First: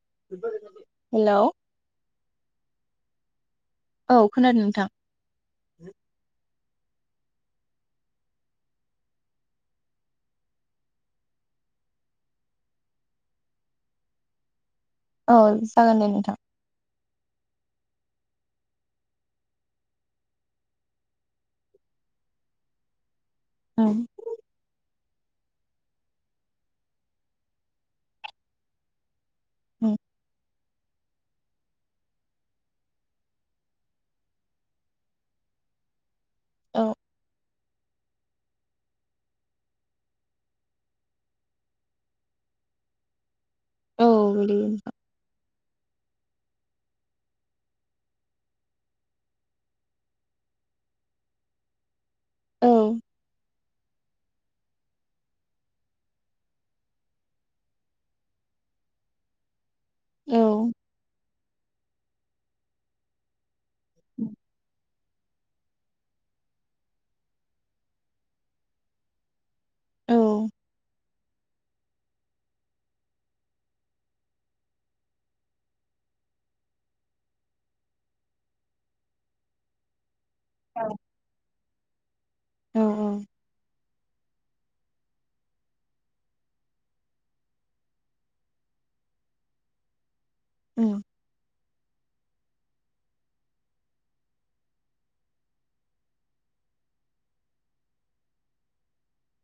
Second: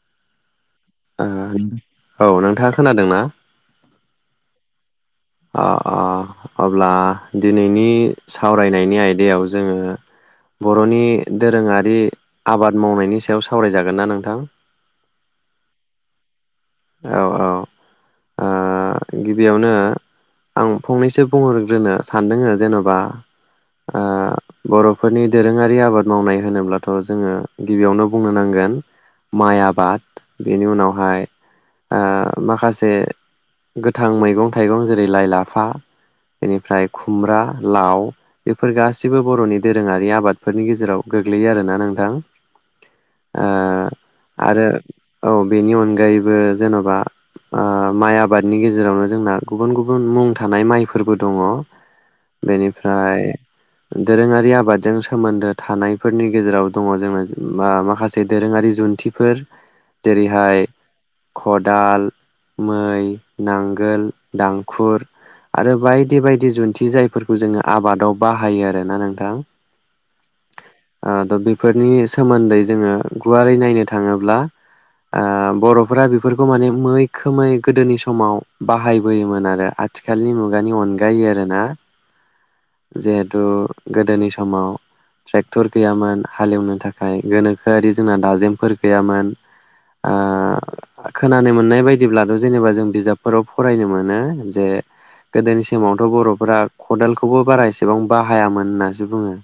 [inaudible] [unintelligible] औ नोंथां खोनादों ना? औ खोनादों नोंथां। अ अ अब्ला दिनैनि सावरायनायनि आयदायाव जोङो बर'नि दोरोङारि आबाद मावनायनि सायाव सावरायजागोन ना नोंथां? औ जागोन दे नोंथां। औ औ ओ गिबियावनो आं फंनैसो बुंहरग्रोनो सानदों जेनबा [unintelligible] फोरनि दोरोङारि आबाद मावनाय होनोब्लाथ' जोङो गिबियावनो बुंनो नांगोन माइ उम आबाद। बेनि उनावहाय ओ माखासे गोथां मैगं थाइगं, जेरै- लाइ लाफा। औ बेनिफ्राय खुमब्रा। लाव, बेफोर गासिबो बर'नि दोरोङारि आबादफोरनि गेजेराव गोग्लैयो आरोना नोंथां? ओ औ आरो गोलैयो नोंथां औ बेनि अनगा गायोबो। जेनबा माइ आबादनि गेजेरावनो जोंना गुबुन गुबुन मुं थानाय माइफोरबो दङ। औ बेनिफ्राय दोरोङारि आबादजों सोमोन्दो थानायफोरनि गेजेराव दङ जोङो माखासे दोरोङारि जुन्थिफोर। औ जेरैहाय खदाल, मै, नांगोल, दांखुर आरो बायदि बायदि जुन्थि जायफोरखौ जोङो आबादाव बाहायो आरोना नोंथां। औ बेफोरनि सोमोन्दै जोङो गुवारै नायनो थाङोब्ला बर' फोरा बेफोरखौ माने मैखोमै गोदोनि समाव बाहायबोयोमोन आरो आथि खालनि मुगानि अनगायै आरो ना? उम जिहेतु गोदोनि समाव ट्रेक्टर गैयामोन हालेवनो थाखाय गोनोखोआरि जोंना दाजेमफोर गैयामोन। ओ औ खोनानो मोननाय बायदिब्लाथ'। जेनेबा जों बिजाबफोराव फरायनो मोनो जे गोदोनि समावथ' बर'फोरा खदालखौबो बारा एसेबां बाहायामोन होननासो बुङो।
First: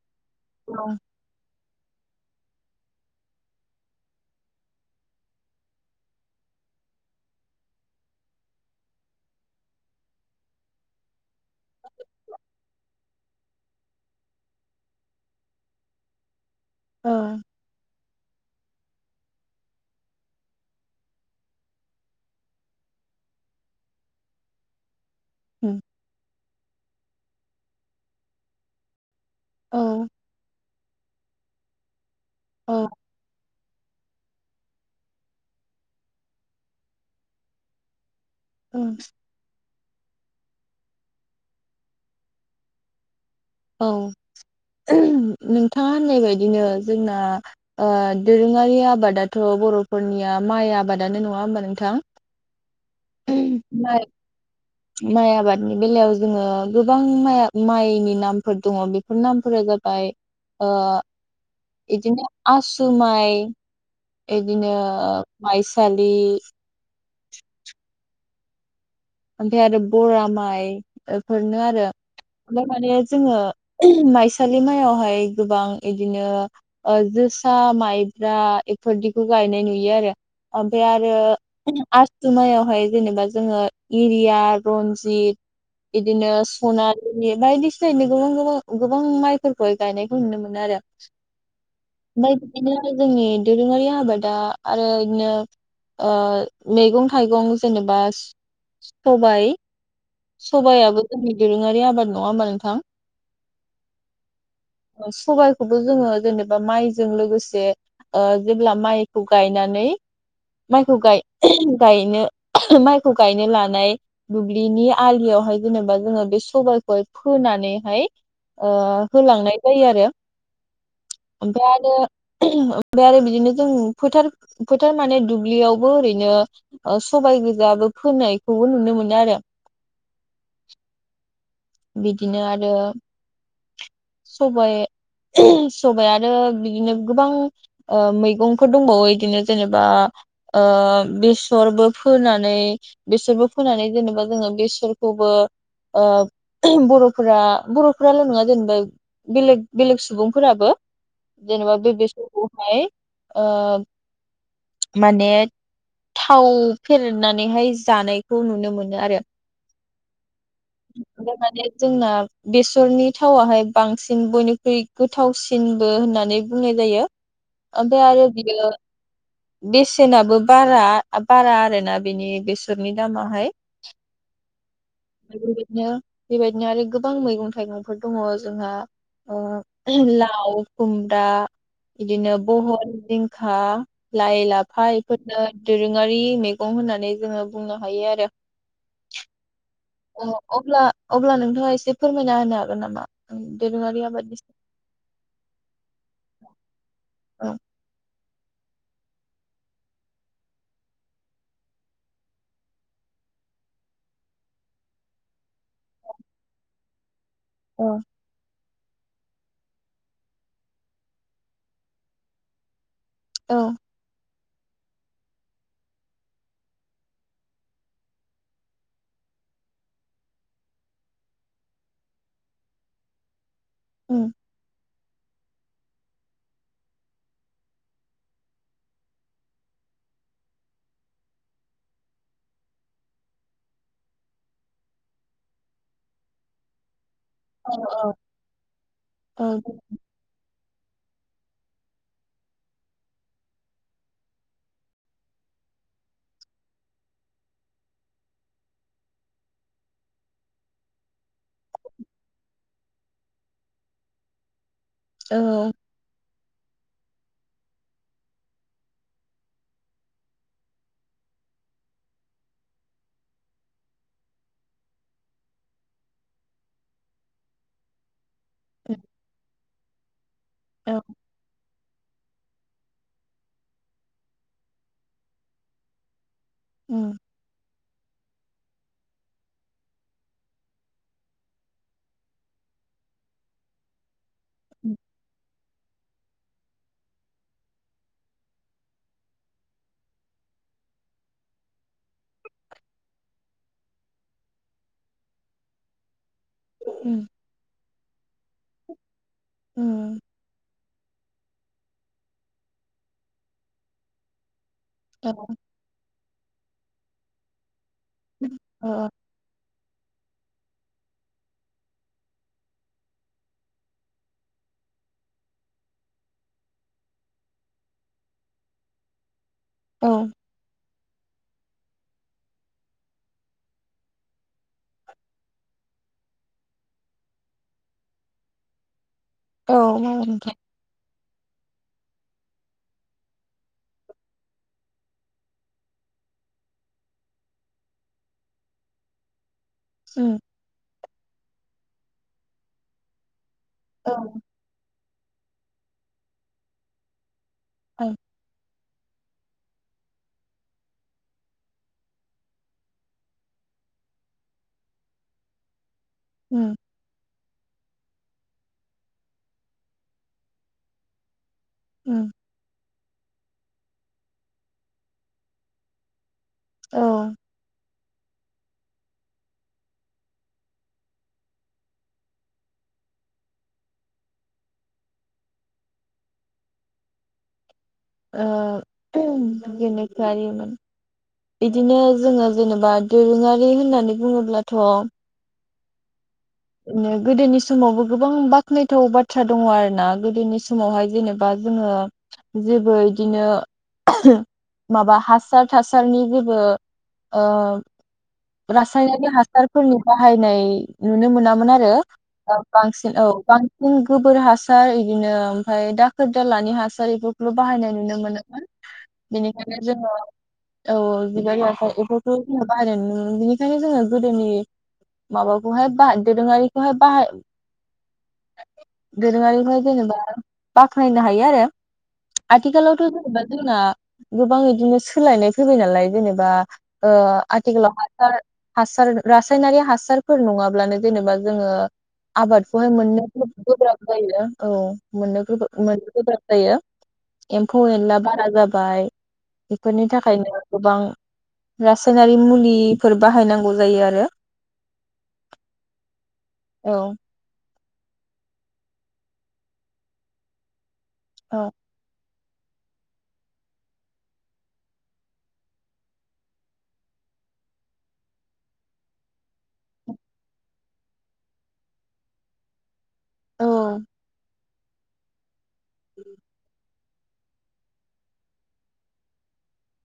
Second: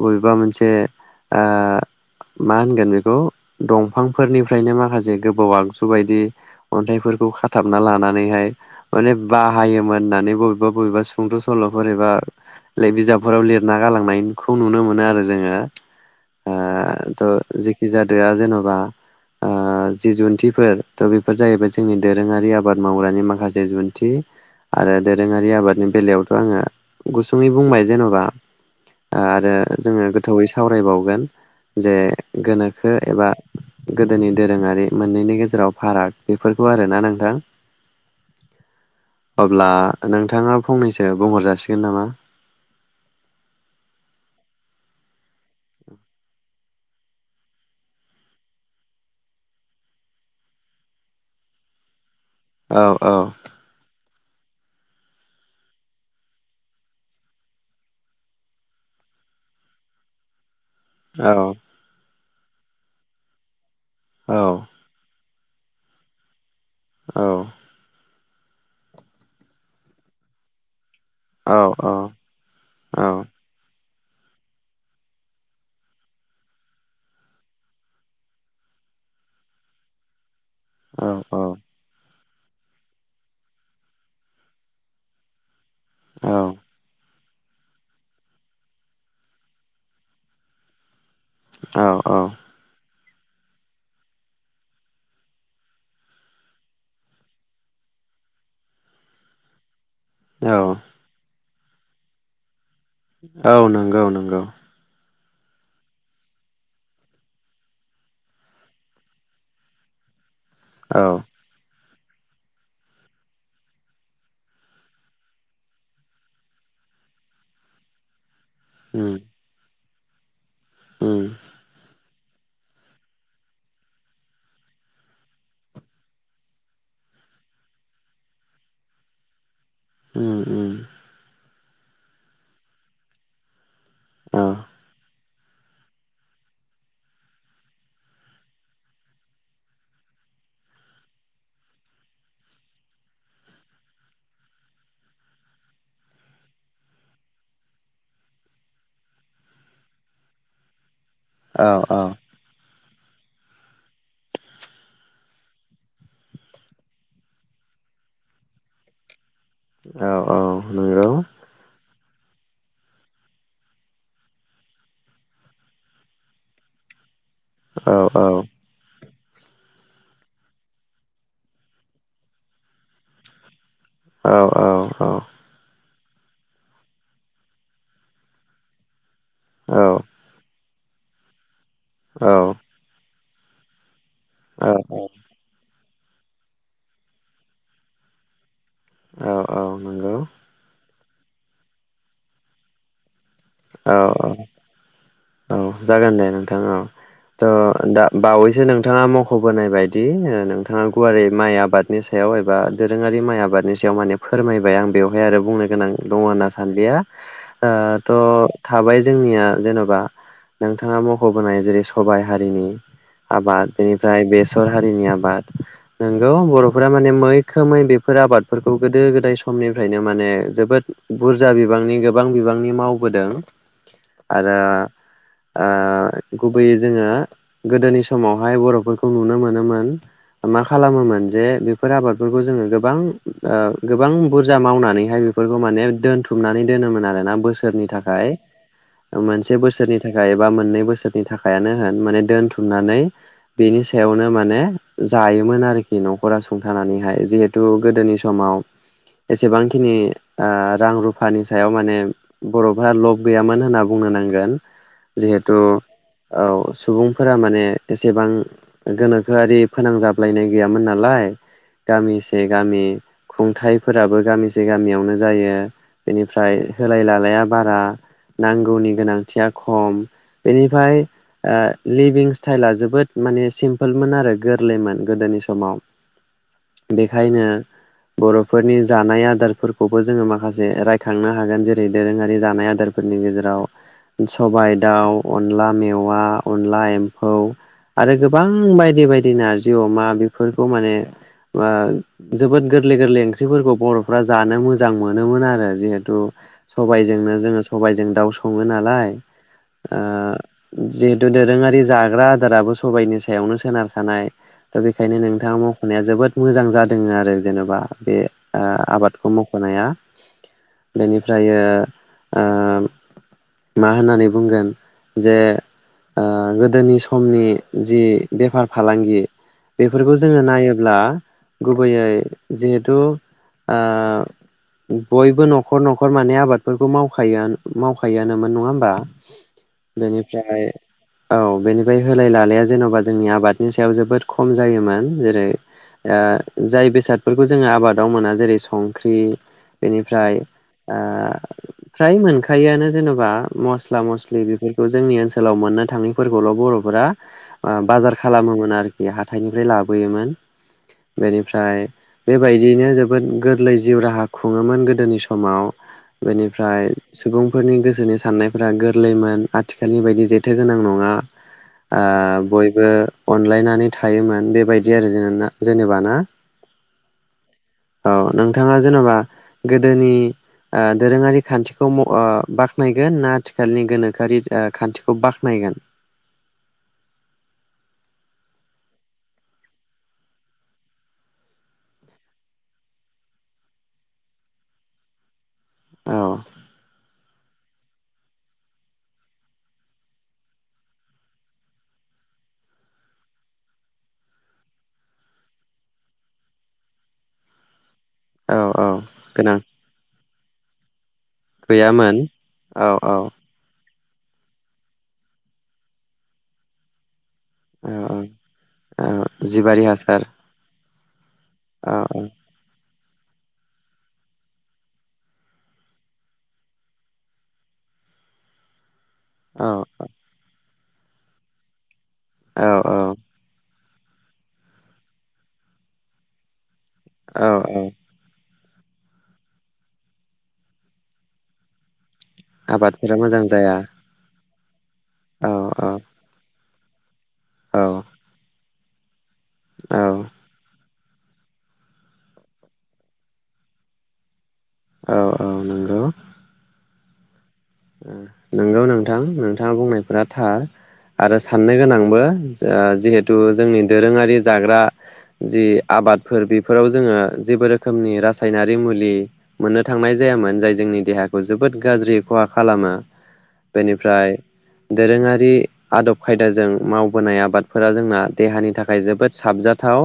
बबेबा मोनसे ओ मा होनगोन बेखौ? दंफांफोरनिफ्रायनो माखासे गो बौ आगजु बायदि अन्थाइफोरखौ खाथाबना लानानैहाय माने बाहायोमोन होननानै बबेबा बबेबा सुद' सल'फोर एबा बिजाबफोराव लिर ना गालांनायखौ नुनो मोनो आरो जोङो। ओ द जेखि जादोआ जेनबा। ओ। जि जुन्थिफोर थ बेफोर जाहैबाय जोंनि दोरोंङारि आबाद मावग्रानि माखासे जुन्थि आरो। दोरोंङारि उम आबादनि बेलायावथ आंङो। गुसुंङै बुंबाय जेनबा आरो जोंङो औ गोथौयै सावरायबावगोन। जे औ गोनोखो एबा गोदोनि दोरोंङारि। मोननैनि गेजेराव फाराग बेफोरखौ आर ना नोंथां। अब्ला नोंथां। नोंथांङा फंनैसो बुंहर जासिगोन नामा? औ नोंथांङा होननाय बायदिनो जोंना ओ दोरोंङारि आबादाथ बरफोरनिया माइ आबादानो नंङा होमबा नोंथां औ औ माइ माइ आबादनि बेलायाव जोंङो गोबां माइ माइनि नामफोर दंङ बेफोर नामफोरा जाबाय ओ औ इदिनो आसुमाय इदिनो औ ओ माइसालि औ ओफ्राय आरो आरो बरा माय औ बेफोरनो आरो औ ओमफ्राय माने औ जोंङो माइसालि माइयावहाय गोबां बिदिनो जोसा, माइब्रा इफोरदिखौ गायनाय नुयो आरो ओमफाय औ आरो आस जुमाइयावहाय जेनेबा जोंङो इरिया, रनजित बिदिनो सनार बायदिसिनानि गोबां-गोबां-गोबां माइफोरखौहाय गायनायखौ नुनो मोनो आरो औ औ ओमफ्राय बिदिनो जोंनि दोरोंङारि आबादा आरो इदिनो ओ मैगं थाइगं जेनेबा सबाय औ सबाय आबो जोंनि दोरोंङारि आबाद नंङा होनबा नोंथां औ नोंगौ-नोंगौ सबाइखौबो जोंङो जेनेबा माइजों लोगोसे ओ जेब्ला माइखौ गायनानै माइखौ औ गाय गायनो माइखौ गायनो लानाय दुब्लिनि आलियावहाय जेनेबा जोङो बे सबायाइखौहाय फोनानैहाय ओ उम होलांनाय जायो आरो उम [inaudible] ओफ्राय आरो ओमफ्राय आरो बिदिनो जों फोथार फोथार माने दुब्लियावबो ओरैनो सबाय गोजाबो फोनायखौबो नुनो मोनो आरो उम उम बिदिनो आरो औ सबाय सबाय आरो बिदिनो गोबां ओ मैगंफोर दंबावो बिदिनो जेनेबा ओ बेसरबो फोनानै बेसरबो फोनानै जेनेबा जोङो बेसरखौबो ओ बर'फोरा बर'फोराल नङा जेनेबा बेलेग बेलेग सुबुंफोराबो औ जेनेबा बे औ बेसरखौहाय ओ माने थाव फेरनानैहाय जानायखौ नुनो मोनो आरो औ औ नोंगौ ओमफ्राय माने जोंना बेसरनि थावाहाय बांसिन बयनिख्रुइ गोथावसिनबो होननानै बुंनाय जायो औ ओमफ्राय औ आरो बिदिनो बेसेनाबो बारा बारा आरोना बेनि बेसरनि दामाहाय औ औ [unintelligible] बेबायदिनो आरो गोबां मैगं थाइगंफोर दङ जोंहा ओ औ लाव खुमब्रा बिदिनो बहल जिं खा लाइ लाफा इफोरनो दोरोङारि मैगं होननानै जोङो बुंनो हायो आरो औ औ नोंगौ अ अब्ला अब्ला नोंथाङा एसे फोरमायना होनो हागोन नामा औ दोरोङारि आबादनि औ जागोन दे नोंथां औ थ सायाव दा बावैसो नोंथाङा मखबोनाय बायदि नोंथाङा गुवारै माइ आबादनि सायाव एबा दोरोङारि माइ आबादनि सायाव माने फोरमायबाय आं बेवहाय आरो बुंनो गोनां दङ होनना सान्दिया ओ औ त थाबाय जोंनिया जेनबा नोंथाङा मख बोनाय जेरै सबाइ हारिनि औ आबाद बेनिफ्राय बेस र हारिनि आबाद नोंगौ बरफोरा माने मैखोमै बेफोर आबादफोरखौ गोदो गोदाय समनिफ्रायनो माने जोबोद बुरजा बिबांनि गोबां बिबांनि मावबोदों उम आरो ओ गुबैयै जोङो गोदोनि समावहाय बरफोरखौ नुनो मोनोमोन मा खालामोमोन जे बेफोर आबादफोरखौ जोङो गोबां ओ गोबां बुरजा मावनानैहाय बेफोरखौ माने दोनथुमनानै दोनोमोन आरो ना औ बोसोरनि थाखाय औ मोनसे बोसोर एबा मोननै बोसोरनि थाखायानो होन माने दोनथुमनानै बेनि सायावनो माने जायोमोन आरोखि नखरा सुंथानानैहाय जिहेथु गोदोनि समाव एसेबांखिनि आ रां रुफानि सायाव माने बरफ्रा लब गैयामोन होनना बुंनो नांगोन जिहेथु औ औ सुबुंफोरा माने एसेबां गोनोखोआरि फोनांजाबलायनाय गैयामोन नालाय गामि से गामि खुंथाइफोराबो गामि से गामियावनो जायो बेनिफ्राय होलाय लालाया बारा नांगौनि गोनां खम औ बेनिफ्राय ओ लिभिंस्थ थाइला जोबोद माने सिम्पोलमोन आरो गोरलैमोन गोदोनि समाव उम बेखायनो बरफोरनि जानाय आदारफोरखौबो जोङो माखासे रायखांनो हागोन जेरै दोरोङारि जानाय आदारफोरनि गेजेराव सबायाइ उम दाउ अनला मेव अवा अनला एम्फौ आरो गोबां बायदि बायदि नारजि अमा बेफोरखौ माने ओ जोबोथ गोरलै गोरलै ओंख्रिफोरखौ बरफ्रा जानो मोजां मोनोमोन आरो जिहेथु उम सबायाइजोंनो जोङो सबायजों दाउ सङो नालाय उम ओ जि दोरोङारि जाग्रा आदाराबो सबाइनि सायावनो सोनारखानाय दा बेखायनो औ नोंथाङा मखनाया जोबोद मोजां जा जोङो आरो जेनेबा बे ओ आबादखौ मखनाया बेनिफ्राय ओ आम मा होननानै बुंगोन जे ओ गोदोनि समनि जि बेफार फालांगि औ बेफोरखौ जोङो नायोब्ला गुबैयै जिहेथु ओ बयबो नखर नखर माने आबादफोरखौ मावखायो मावखायोनो मोन नङा होमबा औ मावो नोंथां बेनिफ्राय औ बेनि बे होलाय लालाया जेनबा जोंनि आबादनि सायाव जोबोद खम जायोमोन जेरै ओ जाय बेसादफोरखौ जोङो आबादाव मोना जेरै संख्रि बेनिफ्राय उम ओ फ्राय मोनखायोआानो जेन बा मस्ला औ मस्लि बेफोरखौ जोंनि ओनसोल सोलाव मोननो थाङैफोरखौल बर'फोरा ओ औ बाजार खालामोमोन आरो बे हाथाइनिफ्राय लाबोयोमोन बेनिफ्राय बेबायदियैनो जोबोद गोरलै जिउ राहा खुङोमोन गोदोनि समाव। उम बेनिफ्राय सुबुंफोरनि गोसो सोनि साननायफ्रा गोरलैमोन आथिखालनि बायदि जेथो गोनां नङा। ओ उम बयबो अनलायनानै थायोमोन बेबायदि आरो जेने-जेनेबा ना। औ। औ नोंथाङा जेनबा गोदोनि ओ दोरोङारि खान्थिखौ म ओ बाख नायगोन ना आथिखालनि गोनोखोआरि ओ खान्थिखौ बाख्नायगोन? ओ गोनोखोआरिमोन बिदिनो जोङो जेनेबा दोरोङारि होननानै बुङोब्लाथ' औ। उम गोदोनि समावबो गोबां बाख्नायथाव बाथ्रा दङ आरोना गोदोनि समावहाय जेनेबा जोङो जेबो इदिनो माबा हासार थासारनि जेबो ओ औ औ रासायनिक गोनां हासारफोरनि बाहायनाय नुनो मो मोन आरो गैयामोन बांसिन औ बां उम गोबोर हासार इदिनो ओमफाय दाखोर दालानि हासार एफो ल बाहायनाय औ नुनो मोनोमोन औ बेनिखायनो जिबारि जोङो हासार औ बिबार औ [unintelligible] जों बाहायनाय नु उम बिनिखायनो जोङो गोदोनि माबाखौहाय बा दोरोङारिखौहाय बाहाय औ दोरोङारिखौहाय जेनेबा बाख्नायनो हायो आरो। औ आथिखालावथ जेनेबा जोंना गोबां इदिनो सोलायनाय फैबाय नालाय जेनेबा ओ औ औ आथिखालाव हासार हासार रासायनारि हासारफोर नङाब्लानो जेनेबा जोङो आबादखौहाय आबादफोरा मोननो मोजां जाया गोब्राब जायो। औ। मोननो औ गोबा मोननो गोब्राब जायो। एम्फौ औ एला बारा जाब बाय औ बेफोरनि थाखायनो गोबां रासायनारि मुलिफोर बाहायनांगौ जायो आरो। औ औ नोंगौ। औ। नंगौ नोंथां नोंथाङा बुंनायफोरा थार। आरो औ साननो गोनांबो। जा जिहेथु जोंनि दोरोङारि जाग्रा जि आबादफोर बेफोराव जोङो जेबो रोखोमनि रासायनारि मुलि मोननो थांनाय जायामोन जाय जोंनि देहाखौ जोबोद गाज्रि खहा खालामा। औ बेनिफ्राय दोरोङारि आदब खायदाजों माव मावबोनाय आबादफोरा जोंना देहानि थाखाय जोबोद साबजाथाव।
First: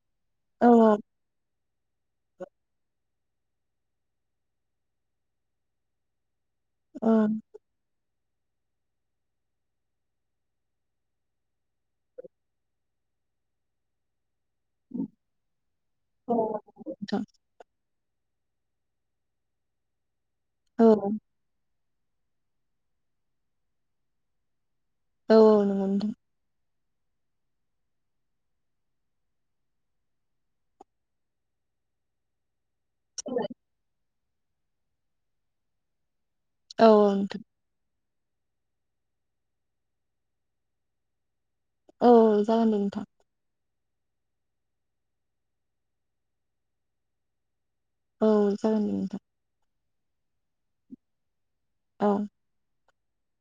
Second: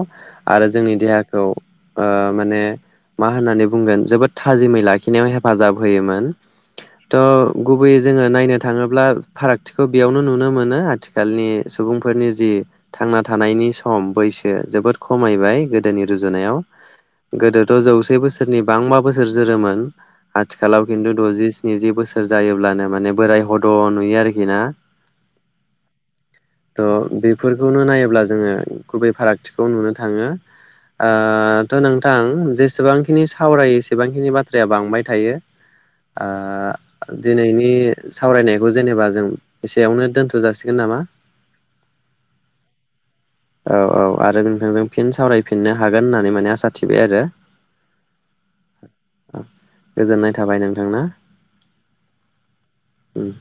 आरो जोंनि औ देहाखौ ओ माने मा होननानै बुंगोन जोबोद थाजिमै लाखिनायाव हेफाजाब होयोमोन। थह गुबैयै जोङो नायनो थाङोब्ला फारागथिखौ बेयावनो नुनो मोनो आथिखालनि सुबुंफोरनि जि थांना थानायनि सम बैस जोबोद खमायबाय गोदोनि औ रुजुनायाव नोंथां गोदोथ' जौ से बोसोरनि बांबा बोसोर जोरोमोन। आथिखालाव औ खिन्थु दजि स्निजि बोसोर जायोब्लानो माने बोराय हद' नुयो आरोखि ना। औ औ नोंगों नोंथां। थ' बेफोरखौनो नायोब्ला जोङो गुबै फारागथिखौ नुनो थाङो। ओ थ' नोंथां जेसेबांखिनि सावरायो एसेबांखिनि बाथ्राया बांबाय थायो। आ औ औ नोंथां दिनैनि सावरायनायखौ जेनेबा जों एसेयावनो दोन्थ' जासिगोन नामा? औ जागोन दे नोंथां। औ औ आरो नोंथांजों फिन सावरायफिननो हागोन होननानै माने आसा थिबाय आरो। औ जागोन दे नोंथां। गोजोननाय थाबाय नोंथां ना। औ। उम।